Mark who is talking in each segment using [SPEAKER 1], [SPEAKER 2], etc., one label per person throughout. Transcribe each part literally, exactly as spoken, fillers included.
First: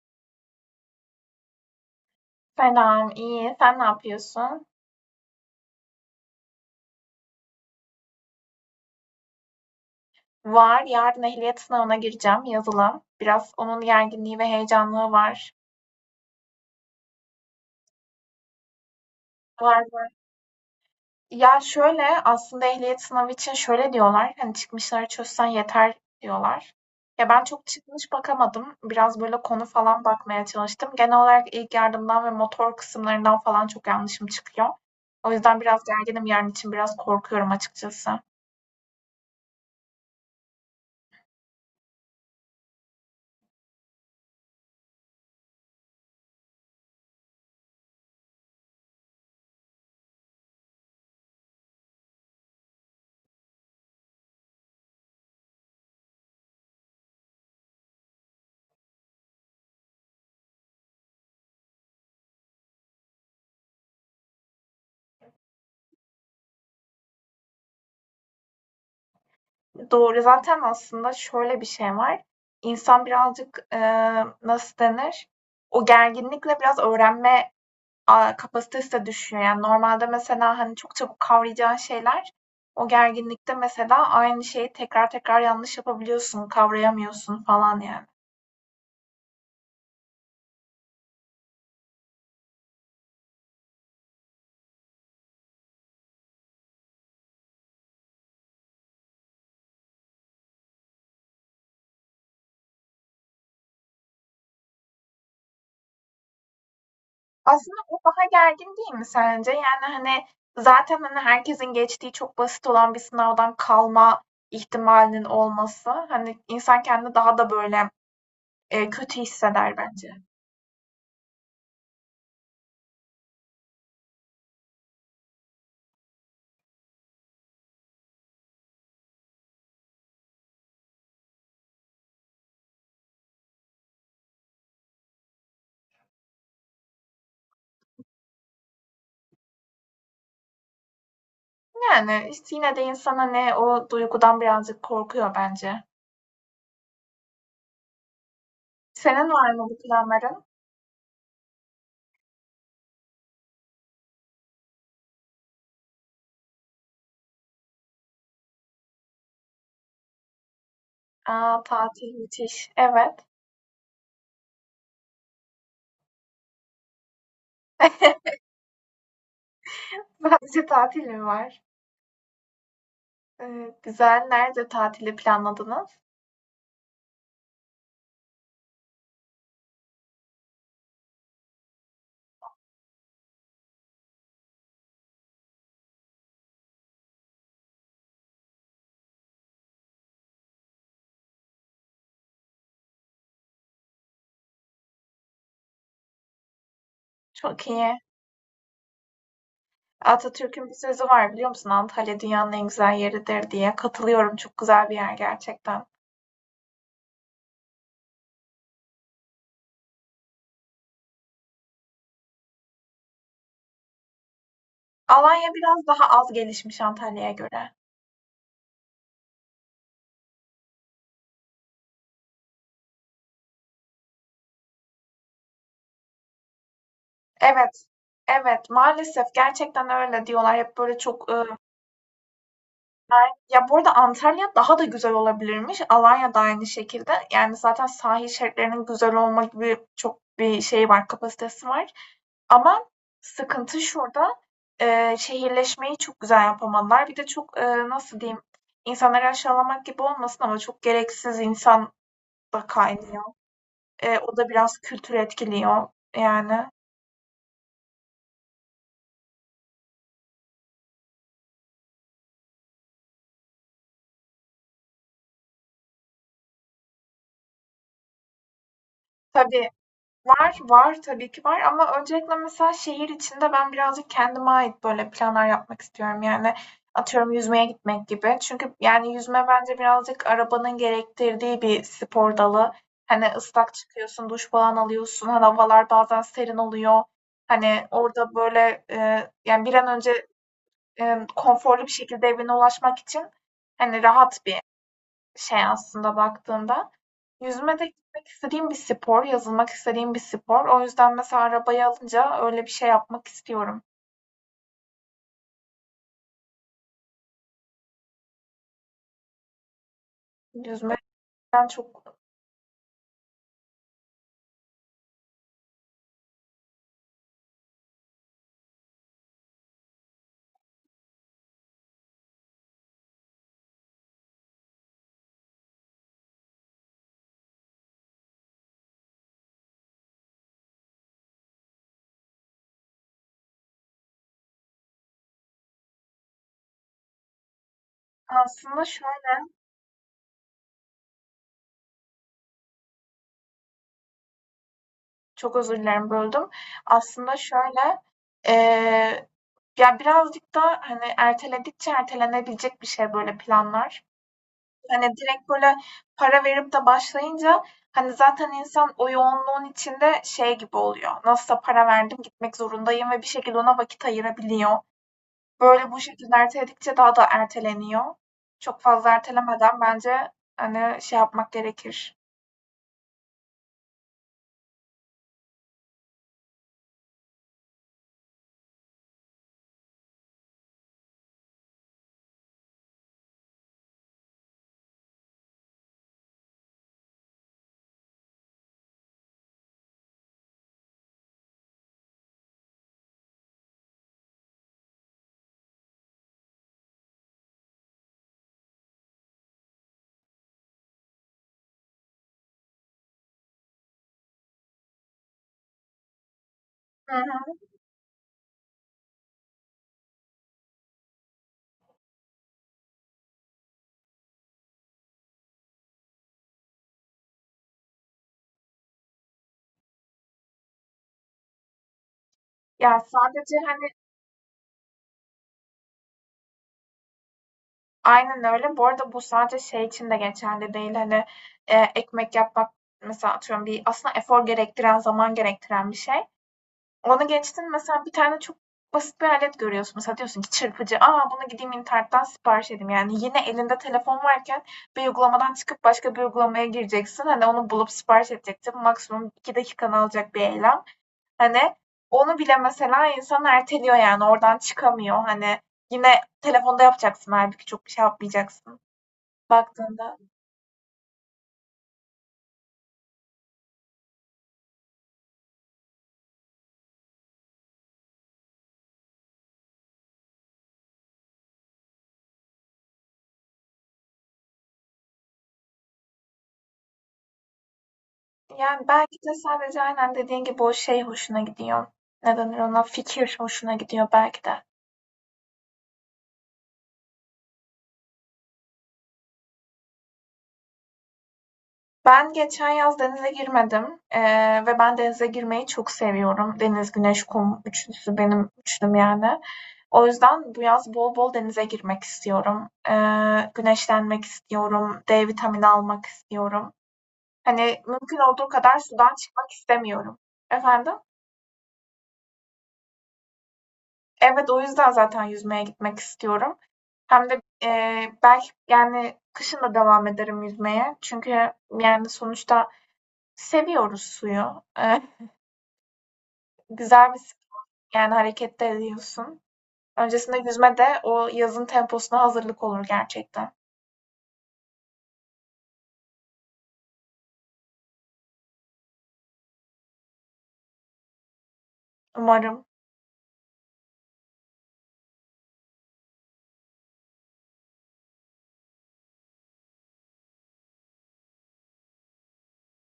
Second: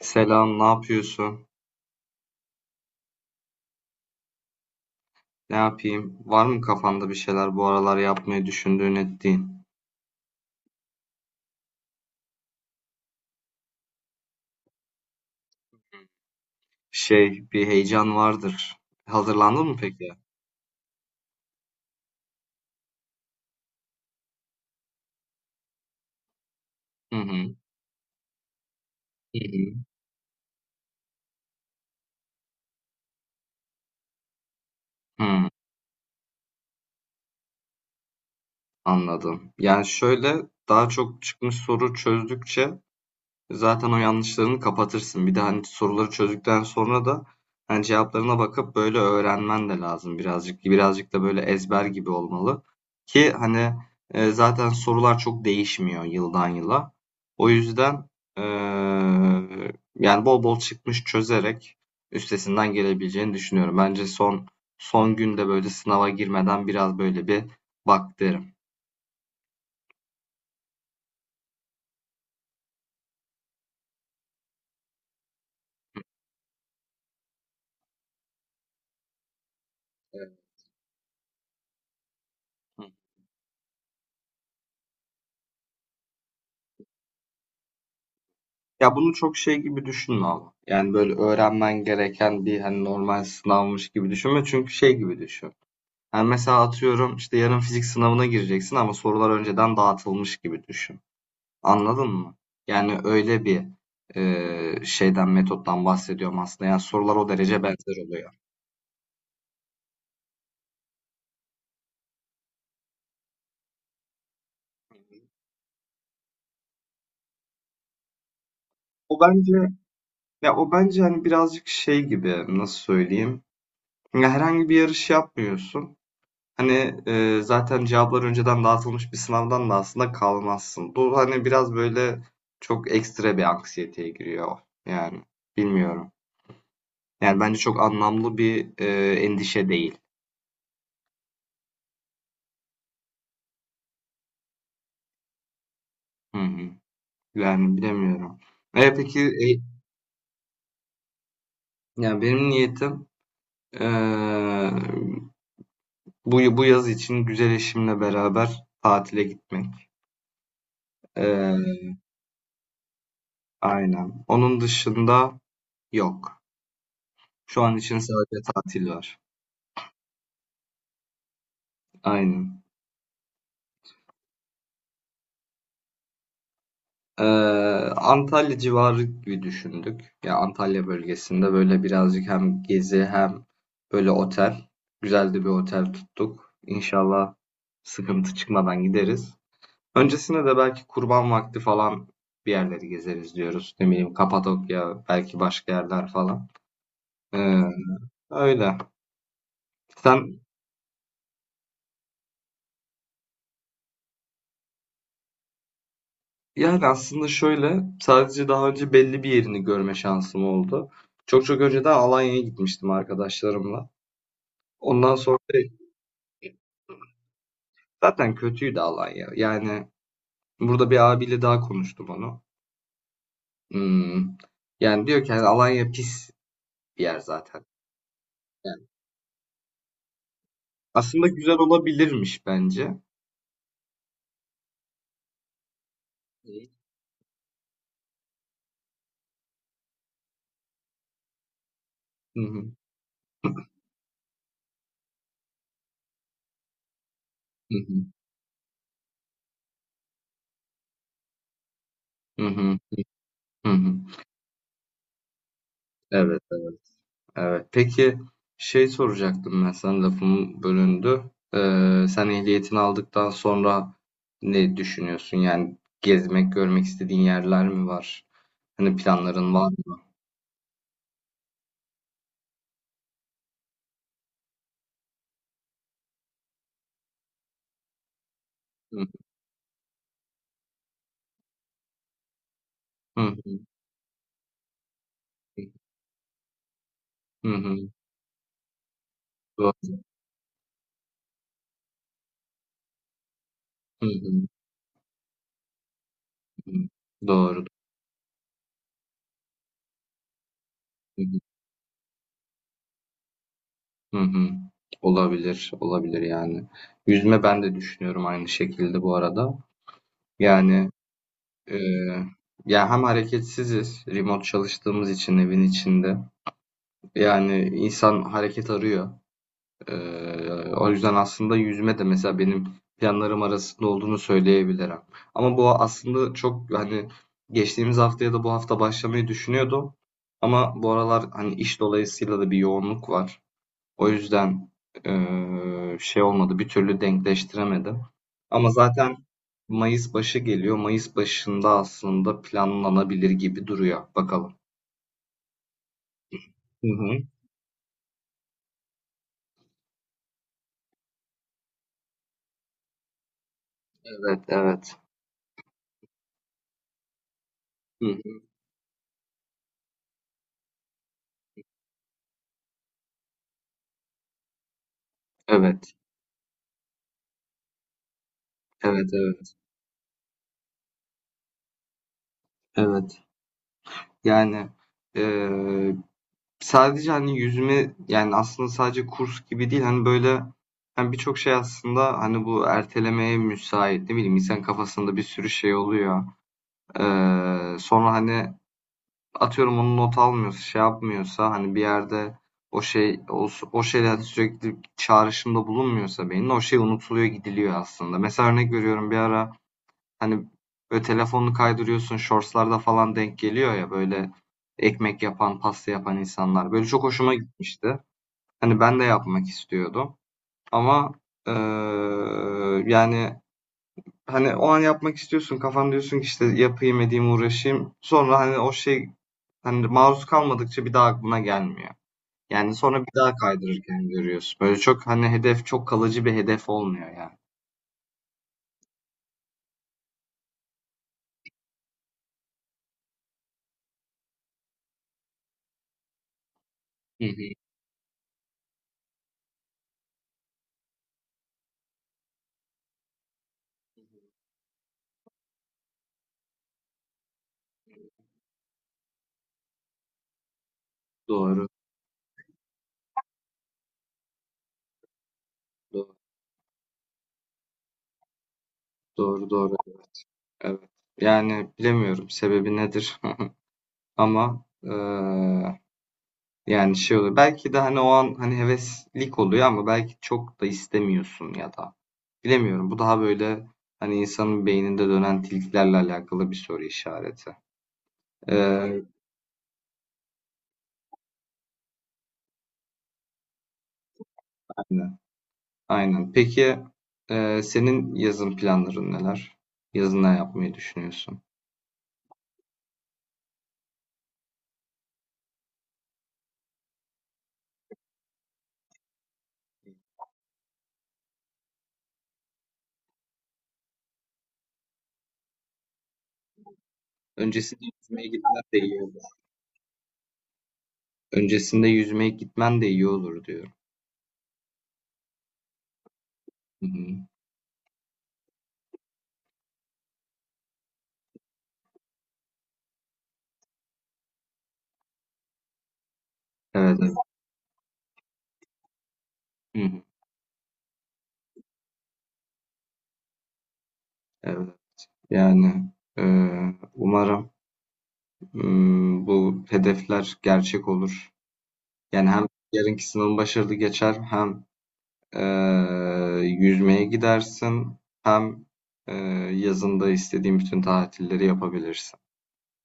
[SPEAKER 1] Selam, ne yapıyorsun?
[SPEAKER 2] Selam, iyi. Sen ne yapıyorsun?
[SPEAKER 1] Ne yapayım? Var mı kafanda bir şeyler bu aralar yapmayı düşündüğün ettiğin?
[SPEAKER 2] Var, yarın ehliyet sınavına gireceğim, yazılı. Biraz onun gerginliği ve heyecanlığı var.
[SPEAKER 1] Şey, bir heyecan vardır. Hazırlandın mı
[SPEAKER 2] Var, var.
[SPEAKER 1] peki?
[SPEAKER 2] Ya şöyle, aslında ehliyet sınavı için şöyle diyorlar, hani çıkmışları çözsen yeter diyorlar.
[SPEAKER 1] Hı
[SPEAKER 2] Ya ben
[SPEAKER 1] hı.
[SPEAKER 2] çok çıkmış bakamadım. Biraz böyle konu
[SPEAKER 1] Hı
[SPEAKER 2] falan bakmaya çalıştım. Genel olarak ilk yardımdan ve motor kısımlarından falan çok yanlışım çıkıyor.
[SPEAKER 1] hı.
[SPEAKER 2] O
[SPEAKER 1] Hı,
[SPEAKER 2] yüzden biraz gerginim yarın için, biraz korkuyorum açıkçası.
[SPEAKER 1] anladım. Yani şöyle daha çok çıkmış soru çözdükçe zaten o yanlışlarını kapatırsın. Bir de hani soruları çözdükten sonra da hani cevaplarına bakıp böyle öğrenmen de lazım birazcık. Birazcık da böyle ezber gibi olmalı. Ki hani e, zaten sorular çok değişmiyor yıldan yıla. O yüzden e, yani bol bol çıkmış çözerek üstesinden gelebileceğini düşünüyorum. Bence son son günde böyle sınava girmeden biraz böyle bir bak derim.
[SPEAKER 2] Doğru. Zaten aslında şöyle bir şey var. İnsan birazcık, eee, nasıl denir? O gerginlikle biraz öğrenme, aaa, kapasitesi de düşüyor. Yani normalde
[SPEAKER 1] Evet.
[SPEAKER 2] mesela, hani, çok çabuk kavrayacağın şeyler, o gerginlikte mesela aynı şeyi tekrar tekrar yanlış yapabiliyorsun, kavrayamıyorsun falan yani.
[SPEAKER 1] Ya bunu çok şey gibi düşünme ama. Yani böyle öğrenmen gereken bir hani normal sınavmış gibi düşünme. Çünkü şey gibi düşün. Yani mesela atıyorum işte yarın fizik sınavına gireceksin ama sorular önceden dağıtılmış gibi düşün. Anladın mı? Yani öyle bir e, şeyden metottan bahsediyorum aslında. Yani sorular o derece
[SPEAKER 2] Aslında bu
[SPEAKER 1] benzer
[SPEAKER 2] daha
[SPEAKER 1] oluyor.
[SPEAKER 2] gergin değil mi sence? Yani, hani, zaten, hani, herkesin geçtiği çok basit olan bir sınavdan kalma ihtimalinin olması, hani, insan kendini daha da böyle Eee,
[SPEAKER 1] O
[SPEAKER 2] kötü
[SPEAKER 1] bence
[SPEAKER 2] hisseder bence.
[SPEAKER 1] ya o bence hani birazcık şey gibi nasıl söyleyeyim? Ya herhangi bir yarış yapmıyorsun. Hani, eee, zaten cevaplar önceden dağıtılmış bir sınavdan da aslında kalmazsın. Bu, hani, biraz böyle çok ekstra bir anksiyeteye giriyor yani. Bilmiyorum. Yani bence çok anlamlı bir, eee, endişe değil.
[SPEAKER 2] Yani, işte, yine de insana ne o duygudan birazcık korkuyor bence.
[SPEAKER 1] Hı hı. Yani bilemiyorum. E, peki,
[SPEAKER 2] Senin var
[SPEAKER 1] eee,
[SPEAKER 2] mı bu planların?
[SPEAKER 1] yani benim niyetim, eee, bu bu yaz için güzel eşimle beraber tatile gitmek.
[SPEAKER 2] A,
[SPEAKER 1] Eee,
[SPEAKER 2] tatil müthiş. Evet.
[SPEAKER 1] aynen. Onun dışında yok. Şu an için sadece tatil var.
[SPEAKER 2] Sadece tatil mi var?
[SPEAKER 1] Aynen.
[SPEAKER 2] Eee, güzel. Nerede tatili planladınız?
[SPEAKER 1] Eee, Antalya civarı gibi düşündük. Ya Antalya bölgesinde böyle birazcık hem gezi hem böyle otel. Güzel de bir otel tuttuk. İnşallah sıkıntı çıkmadan gideriz. Öncesinde de belki kurban vakti falan bir yerleri gezeriz diyoruz. Ne bileyim Kapadokya, belki başka yerler falan. Eee,
[SPEAKER 2] Çok iyi.
[SPEAKER 1] öyle. Sen,
[SPEAKER 2] Atatürk'ün bir sözü var biliyor musun? Antalya dünyanın en güzel yeridir diye. Katılıyorum. Çok güzel bir yer gerçekten.
[SPEAKER 1] yani aslında şöyle sadece daha önce belli bir yerini görme şansım oldu. Çok çok önceden Alanya'ya gitmiştim arkadaşlarımla. Ondan sonra
[SPEAKER 2] Alanya biraz daha az gelişmiş Antalya'ya göre.
[SPEAKER 1] zaten kötüydü Alanya. Yani burada bir abiyle daha konuştum onu. Hmm. Yani diyor ki hani Alanya pis bir yer zaten.
[SPEAKER 2] Evet. Evet,
[SPEAKER 1] Yani
[SPEAKER 2] maalesef gerçekten öyle diyorlar. Hep böyle
[SPEAKER 1] aslında
[SPEAKER 2] çok, eee
[SPEAKER 1] güzel olabilirmiş bence.
[SPEAKER 2] ya bu arada Antalya daha da güzel olabilirmiş. Alanya da aynı şekilde. Yani zaten sahil şeritlerinin güzel olma gibi çok bir şey var, kapasitesi var.
[SPEAKER 1] Hı hı.
[SPEAKER 2] Ama sıkıntı şurada. E, şehirleşmeyi çok güzel yapamadılar. Bir de çok
[SPEAKER 1] Hı
[SPEAKER 2] e,
[SPEAKER 1] hı.
[SPEAKER 2] nasıl diyeyim, insanları aşağılamak gibi olmasın ama çok gereksiz insan
[SPEAKER 1] Hı
[SPEAKER 2] da
[SPEAKER 1] hı.
[SPEAKER 2] kaynıyor.
[SPEAKER 1] Hı hı.
[SPEAKER 2] E, o da biraz kültür etkiliyor
[SPEAKER 1] Evet,
[SPEAKER 2] yani.
[SPEAKER 1] evet, evet. Peki şey soracaktım ben sana lafım bölündü. Ee, sen ehliyetini aldıktan sonra ne düşünüyorsun? Yani gezmek, görmek istediğin yerler mi var? Hani planların var
[SPEAKER 2] Tabii
[SPEAKER 1] mı?
[SPEAKER 2] var, var, tabii ki var ama öncelikle mesela şehir içinde ben birazcık kendime ait böyle planlar yapmak istiyorum. Yani atıyorum yüzmeye gitmek gibi. Çünkü
[SPEAKER 1] Hı hı.
[SPEAKER 2] yani yüzme bence birazcık arabanın gerektirdiği bir spor dalı. Hani
[SPEAKER 1] Hı
[SPEAKER 2] ıslak çıkıyorsun, duş falan alıyorsun. Hani
[SPEAKER 1] hı.
[SPEAKER 2] havalar bazen serin oluyor.
[SPEAKER 1] Hı hı.
[SPEAKER 2] Hani orada böyle e, yani bir an önce e, konforlu bir şekilde evine ulaşmak için hani
[SPEAKER 1] Hı
[SPEAKER 2] rahat
[SPEAKER 1] hı,
[SPEAKER 2] bir şey aslında
[SPEAKER 1] hı
[SPEAKER 2] baktığında.
[SPEAKER 1] Doğru.
[SPEAKER 2] Yüzme de gitmek istediğim bir spor, yazılmak istediğim bir spor. O yüzden
[SPEAKER 1] Hı
[SPEAKER 2] mesela arabayı alınca öyle bir şey yapmak istiyorum.
[SPEAKER 1] hı, hı hı. Olabilir, olabilir yani. Yüzme ben de düşünüyorum aynı şekilde bu arada. Yani
[SPEAKER 2] Yüzmeden
[SPEAKER 1] e,
[SPEAKER 2] çok
[SPEAKER 1] ya hem hareketsiziz, remote çalıştığımız için evin içinde. Yani insan hareket arıyor. E, o yüzden aslında yüzme de mesela benim planlarım arasında olduğunu söyleyebilirim. Ama bu aslında çok hani geçtiğimiz hafta ya da bu hafta başlamayı düşünüyordum. Ama bu aralar hani iş dolayısıyla da bir yoğunluk var. O yüzden eee, şey olmadı, bir türlü denkleştiremedim. Ama
[SPEAKER 2] aslında
[SPEAKER 1] zaten
[SPEAKER 2] şöyle
[SPEAKER 1] Mayıs başı geliyor. Mayıs başında aslında planlanabilir gibi duruyor. Bakalım.
[SPEAKER 2] çok özür dilerim böldüm.
[SPEAKER 1] Hı hı.
[SPEAKER 2] Aslında şöyle eee, ya birazcık da hani erteledikçe ertelenebilecek bir şey böyle planlar.
[SPEAKER 1] Evet, evet.
[SPEAKER 2] Hani direkt böyle para verip de başlayınca
[SPEAKER 1] Hı
[SPEAKER 2] hani
[SPEAKER 1] hı.
[SPEAKER 2] zaten insan o yoğunluğun içinde şey gibi oluyor. Nasılsa para verdim gitmek zorundayım ve bir şekilde ona vakit ayırabiliyor. Böyle
[SPEAKER 1] Evet,
[SPEAKER 2] bu şekilde erteledikçe daha da erteleniyor. Çok fazla
[SPEAKER 1] evet, evet,
[SPEAKER 2] ertelemeden bence, hani, şey yapmak gerekir.
[SPEAKER 1] evet. Yani eee, sadece hani yüzme yani aslında sadece kurs gibi değil hani böyle hani birçok şey aslında hani bu ertelemeye müsait ne bileyim insan kafasında bir sürü şey oluyor. Eee, sonra hani atıyorum onu not almıyorsa şey yapmıyorsa hani bir yerde o şey o, o şeyle hani sürekli çağrışımda bulunmuyorsa beynin o şey unutuluyor gidiliyor aslında. Mesela örnek veriyorum bir ara hani böyle telefonunu kaydırıyorsun shortslarda falan denk geliyor ya böyle ekmek yapan pasta yapan insanlar. Böyle çok
[SPEAKER 2] Hı
[SPEAKER 1] hoşuma
[SPEAKER 2] hı.
[SPEAKER 1] gitmişti. Hani ben de yapmak istiyordum. Ama eee, yani Hani o an yapmak istiyorsun. Kafan diyorsun ki işte yapayım edeyim uğraşayım. Sonra hani o şey hani maruz kalmadıkça bir daha aklına gelmiyor. Yani
[SPEAKER 2] Ya,
[SPEAKER 1] sonra bir daha
[SPEAKER 2] sadece, hani
[SPEAKER 1] kaydırırken görüyorsun. Böyle çok hani hedef çok kalıcı bir hedef olmuyor yani.
[SPEAKER 2] aynen öyle. Bu arada bu sadece şey için de geçerli değil, hani, eee, ekmek yapmak mesela atıyorum bir aslında efor gerektiren, zaman gerektiren bir şey.
[SPEAKER 1] Hı
[SPEAKER 2] Onu
[SPEAKER 1] hı.
[SPEAKER 2] geçtin mesela bir tane çok basit bir alet görüyorsun. Mesela diyorsun ki çırpıcı. Aa bunu gideyim internetten sipariş edeyim. Yani yine elinde telefon varken bir uygulamadan çıkıp başka bir uygulamaya gireceksin. Hani onu bulup sipariş edeceksin. Maksimum iki dakikanı alacak bir eylem.
[SPEAKER 1] Doğru,
[SPEAKER 2] Hani onu bile mesela insan erteliyor yani oradan çıkamıyor. Hani yine telefonda yapacaksın halbuki çok bir şey yapmayacaksın
[SPEAKER 1] doğru, doğru, doğru.
[SPEAKER 2] baktığında.
[SPEAKER 1] Evet. Yani bilemiyorum sebebi nedir ama eee, yani şey oluyor. Belki de hani o an hani heveslik oluyor ama belki çok da istemiyorsun ya da. Bilemiyorum. Bu daha böyle hani insanın beyninde dönen tilkilerle alakalı bir soru işareti.
[SPEAKER 2] Yani
[SPEAKER 1] Ee,
[SPEAKER 2] belki de sadece aynen dediğin gibi o şey hoşuna gidiyor. Ne denir ona? Fikir hoşuna gidiyor belki de.
[SPEAKER 1] aynen. Aynen. Peki e, senin yazın planların neler? Yazın ne yapmayı düşünüyorsun?
[SPEAKER 2] Ben geçen yaz denize girmedim, eee, ve ben denize girmeyi çok seviyorum. Deniz, güneş, kum üçlüsü benim üçlüm yani. O yüzden bu yaz bol bol denize girmek istiyorum. Eee, güneşlenmek istiyorum, D vitamini almak istiyorum.
[SPEAKER 1] Öncesinde
[SPEAKER 2] Hani
[SPEAKER 1] yüzmeye
[SPEAKER 2] mümkün olduğu
[SPEAKER 1] gitmen de
[SPEAKER 2] kadar
[SPEAKER 1] iyi
[SPEAKER 2] sudan
[SPEAKER 1] olur.
[SPEAKER 2] çıkmak istemiyorum. Efendim?
[SPEAKER 1] Öncesinde yüzmeye gitmen de iyi olur diyorum.
[SPEAKER 2] Evet, o yüzden zaten yüzmeye gitmek istiyorum.
[SPEAKER 1] Hı hı.
[SPEAKER 2] Hem de eee, belki yani kışın da devam ederim yüzmeye. Çünkü yani sonuçta seviyoruz suyu.
[SPEAKER 1] Evet,
[SPEAKER 2] güzel
[SPEAKER 1] evet.
[SPEAKER 2] bir yani harekette de ediyorsun.
[SPEAKER 1] Hı hı.
[SPEAKER 2] Öncesinde yüzme de o yazın temposuna hazırlık olur gerçekten.
[SPEAKER 1] Evet. Yani e, umarım m, bu hedefler gerçek olur. Yani hem
[SPEAKER 2] Umarım.
[SPEAKER 1] yarınki sınavın başarılı geçer hem Eee, yüzmeye gidersin hem eee, yazında istediğin bütün tatilleri yapabilirsin.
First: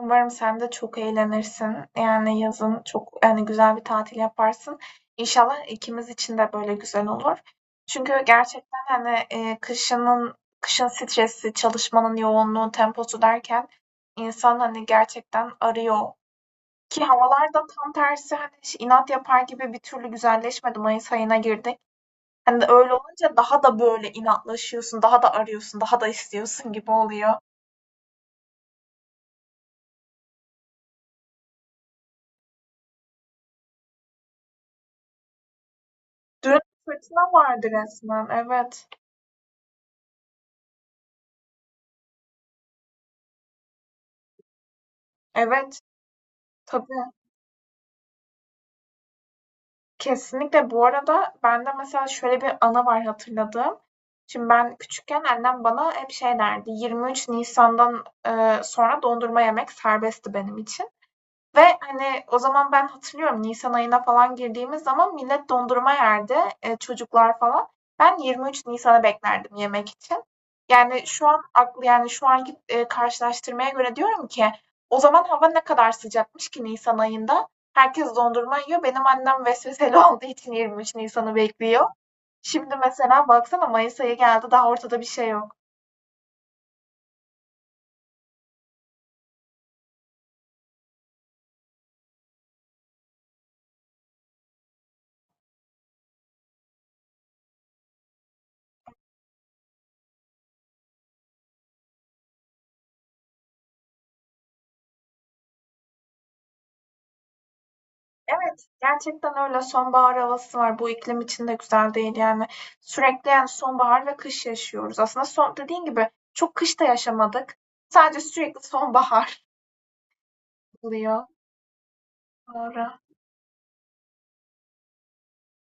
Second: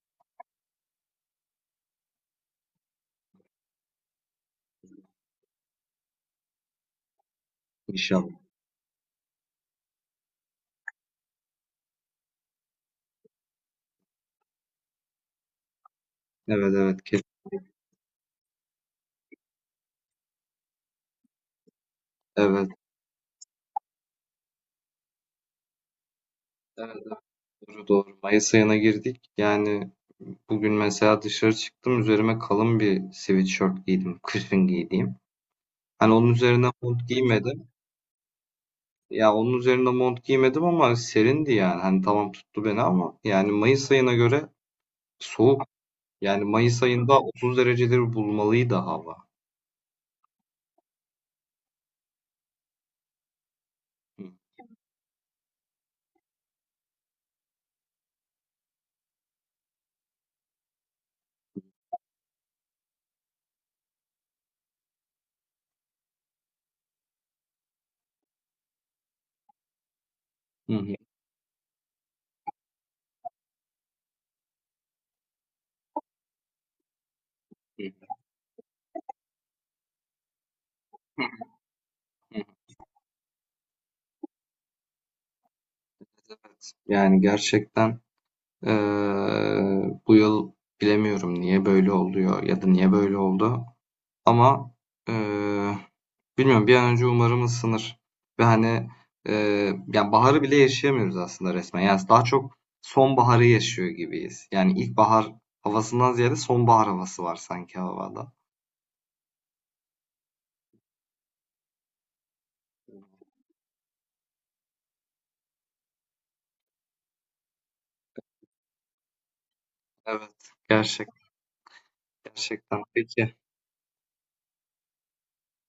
[SPEAKER 2] Umarım sen de çok eğlenirsin. Yani yazın çok yani güzel bir tatil yaparsın. İnşallah ikimiz için de böyle güzel olur. Çünkü
[SPEAKER 1] İnşallah.
[SPEAKER 2] gerçekten hani e, kışının kışın stresi, çalışmanın yoğunluğu, temposu derken insan hani gerçekten arıyor.
[SPEAKER 1] Evet, evet,
[SPEAKER 2] Ki
[SPEAKER 1] kes,
[SPEAKER 2] havalar da tam tersi hani inat yapar gibi bir türlü güzelleşmedi. Mayıs ayına girdik. Hani de
[SPEAKER 1] evet,
[SPEAKER 2] öyle olunca daha da böyle inatlaşıyorsun, daha da arıyorsun, daha da istiyorsun gibi
[SPEAKER 1] evet, evet,
[SPEAKER 2] oluyor.
[SPEAKER 1] doğru, doğru. Mayıs ayına girdik. Yani bugün mesela dışarı çıktım üzerime kalın bir sweatshirt giydim. Kışın giydiğim. Hani onun
[SPEAKER 2] Dün
[SPEAKER 1] üzerine mont
[SPEAKER 2] fırtına vardı
[SPEAKER 1] giymedim.
[SPEAKER 2] resmen. Evet.
[SPEAKER 1] Ya onun üzerine mont giymedim ama serindi yani. Hani tamam tuttu beni ama yani Mayıs ayına göre soğuk.
[SPEAKER 2] Evet.
[SPEAKER 1] Yani Mayıs
[SPEAKER 2] Tabii.
[SPEAKER 1] ayında otuz dereceleri bulmalıydı hava.
[SPEAKER 2] Kesinlikle bu arada bende mesela şöyle bir anı var hatırladığım. Şimdi ben küçükken annem bana hep şey derdi. yirmi üç Nisan'dan e, sonra dondurma yemek serbestti benim için. Ve, hani, o zaman ben hatırlıyorum nisan ayına falan girdiğimiz zaman millet dondurma yerdi, eee, çocuklar falan. Ben yirmi üç Nisan'ı beklerdim yemek için.
[SPEAKER 1] Hı hı.
[SPEAKER 2] Yani, şu an aklı yani, şu anki, eee, karşılaştırmaya göre diyorum ki o zaman hava ne kadar sıcakmış ki nisan ayında.
[SPEAKER 1] Hı
[SPEAKER 2] Herkes dondurma yiyor. Benim annem vesveseli olduğu için yirmi üç
[SPEAKER 1] hı.
[SPEAKER 2] Nisan'ı
[SPEAKER 1] Hı
[SPEAKER 2] bekliyor.
[SPEAKER 1] Evet.
[SPEAKER 2] Şimdi mesela baksana mayıs ayı geldi, daha ortada bir şey yok.
[SPEAKER 1] Evet. Yani gerçekten eee, bu yıl bilemiyorum niye böyle oluyor ya da niye böyle oldu. Ama eee, bilmiyorum bir an önce umarım ısınır. Ve hani eee yani baharı bile yaşayamıyoruz aslında resmen. Yani daha çok sonbaharı yaşıyor gibiyiz. Yani ilkbahar havasından ziyade sonbahar havası var sanki havada.
[SPEAKER 2] Evet, gerçekten öyle. Sonbahar havası var. Bu iklim için de güzel değil yani. Sürekli yani sonbahar ve kış yaşıyoruz. Aslında son, dediğin gibi çok kış da yaşamadık. Sadece sürekli sonbahar
[SPEAKER 1] Evet. Gerçek,
[SPEAKER 2] oluyor.
[SPEAKER 1] gerçekten.
[SPEAKER 2] Doğru.
[SPEAKER 1] Peki.